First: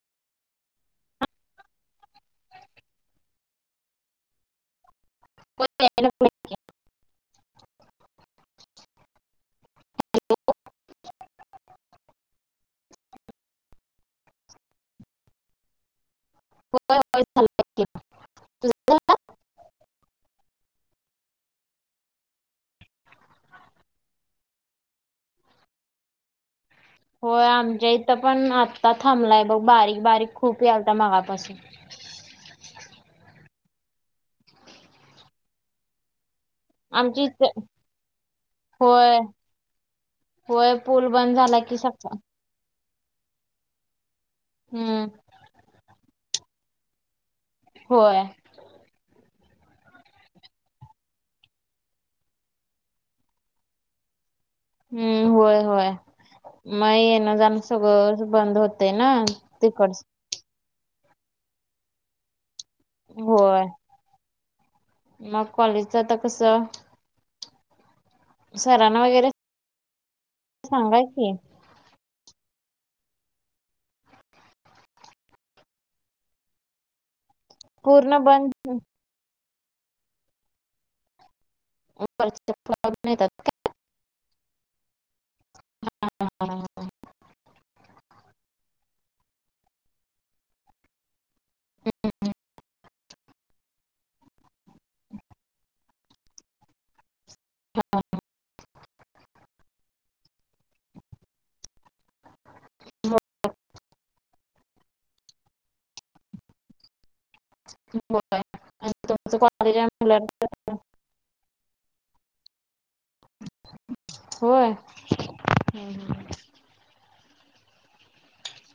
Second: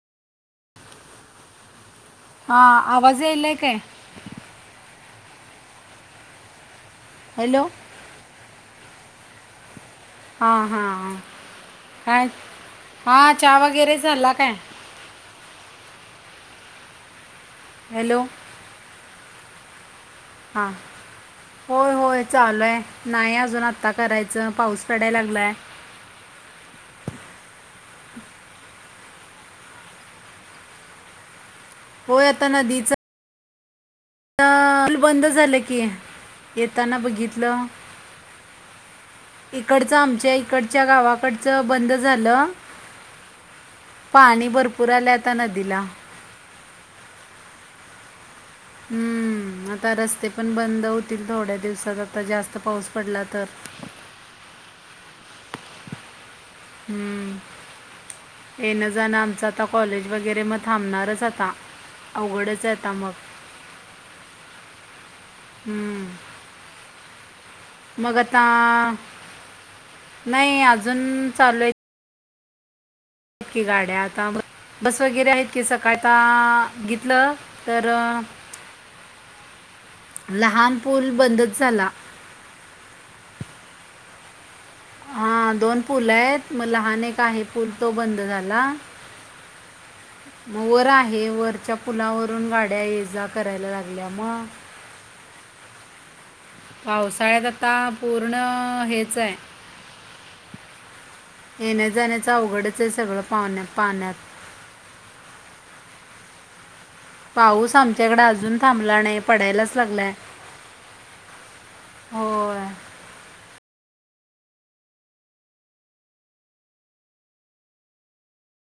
आ आवाज यायलंय काय? हो यायला लागलाय कि. हॅलो हा हा. ह हा चहा वगैरे झाला काय? [unintelligible] हॅलो हा होय होय चालू आहे नाही अजून आता करायचं पाऊस पडायला लागलाय होय आमच्या इथं पण आत्ता थांबलाय बघ बारीक बारीक खूप यालता मगापासून. होय आता नदीच आताल बंद झालं की येताना आमची इथ बघितलं. होय इकडचं आमच्या होय इकडच्या पूल बंद झाला गावाकडचं की बंद सका झालं. पाणी भरपूर हम्म आले आता नदीला. होय. हम्म. आता रस्ते पण बंद होतील थोड्या दिवसात आता जास्त पाऊस पडला तर. [inaudible] हम्म होय होय. मग हम्म, येन जाण सगळं बंद येणं होतंय ना जाणं तिकडचं. जाता अवघडच जात. होय. मग हम्म. कॉलेजचता कस? मग आता वगैरे नाही अजून सांगा की चालू आहे. आहेत की गाड्या आता बस वगैरे आहेत की सकाळता घेतलं. तर पूर्ण अं, बंद. लहान पूल बंद. [unintelligible] हा दोन पूल आहेत मग लहान एक आहे पूल तो बंद झाला. [unintelligible] मग वर आहे वरच्या पुलावरून गाड्या ये जा करायला लागल्या मग. [inaudible] पावसाळ्यात आता पूर्ण हेच आहे. येण्या जाण्याचं अवघडच आहे सगळं पाहण्या पाहण्यात. पाऊस आमच्याकडे अजून थांबला नाही तुमचं पडायलाच कॉलेज आहे लागलाय. म्हणल्यावर होय. होय हम्म हम्म.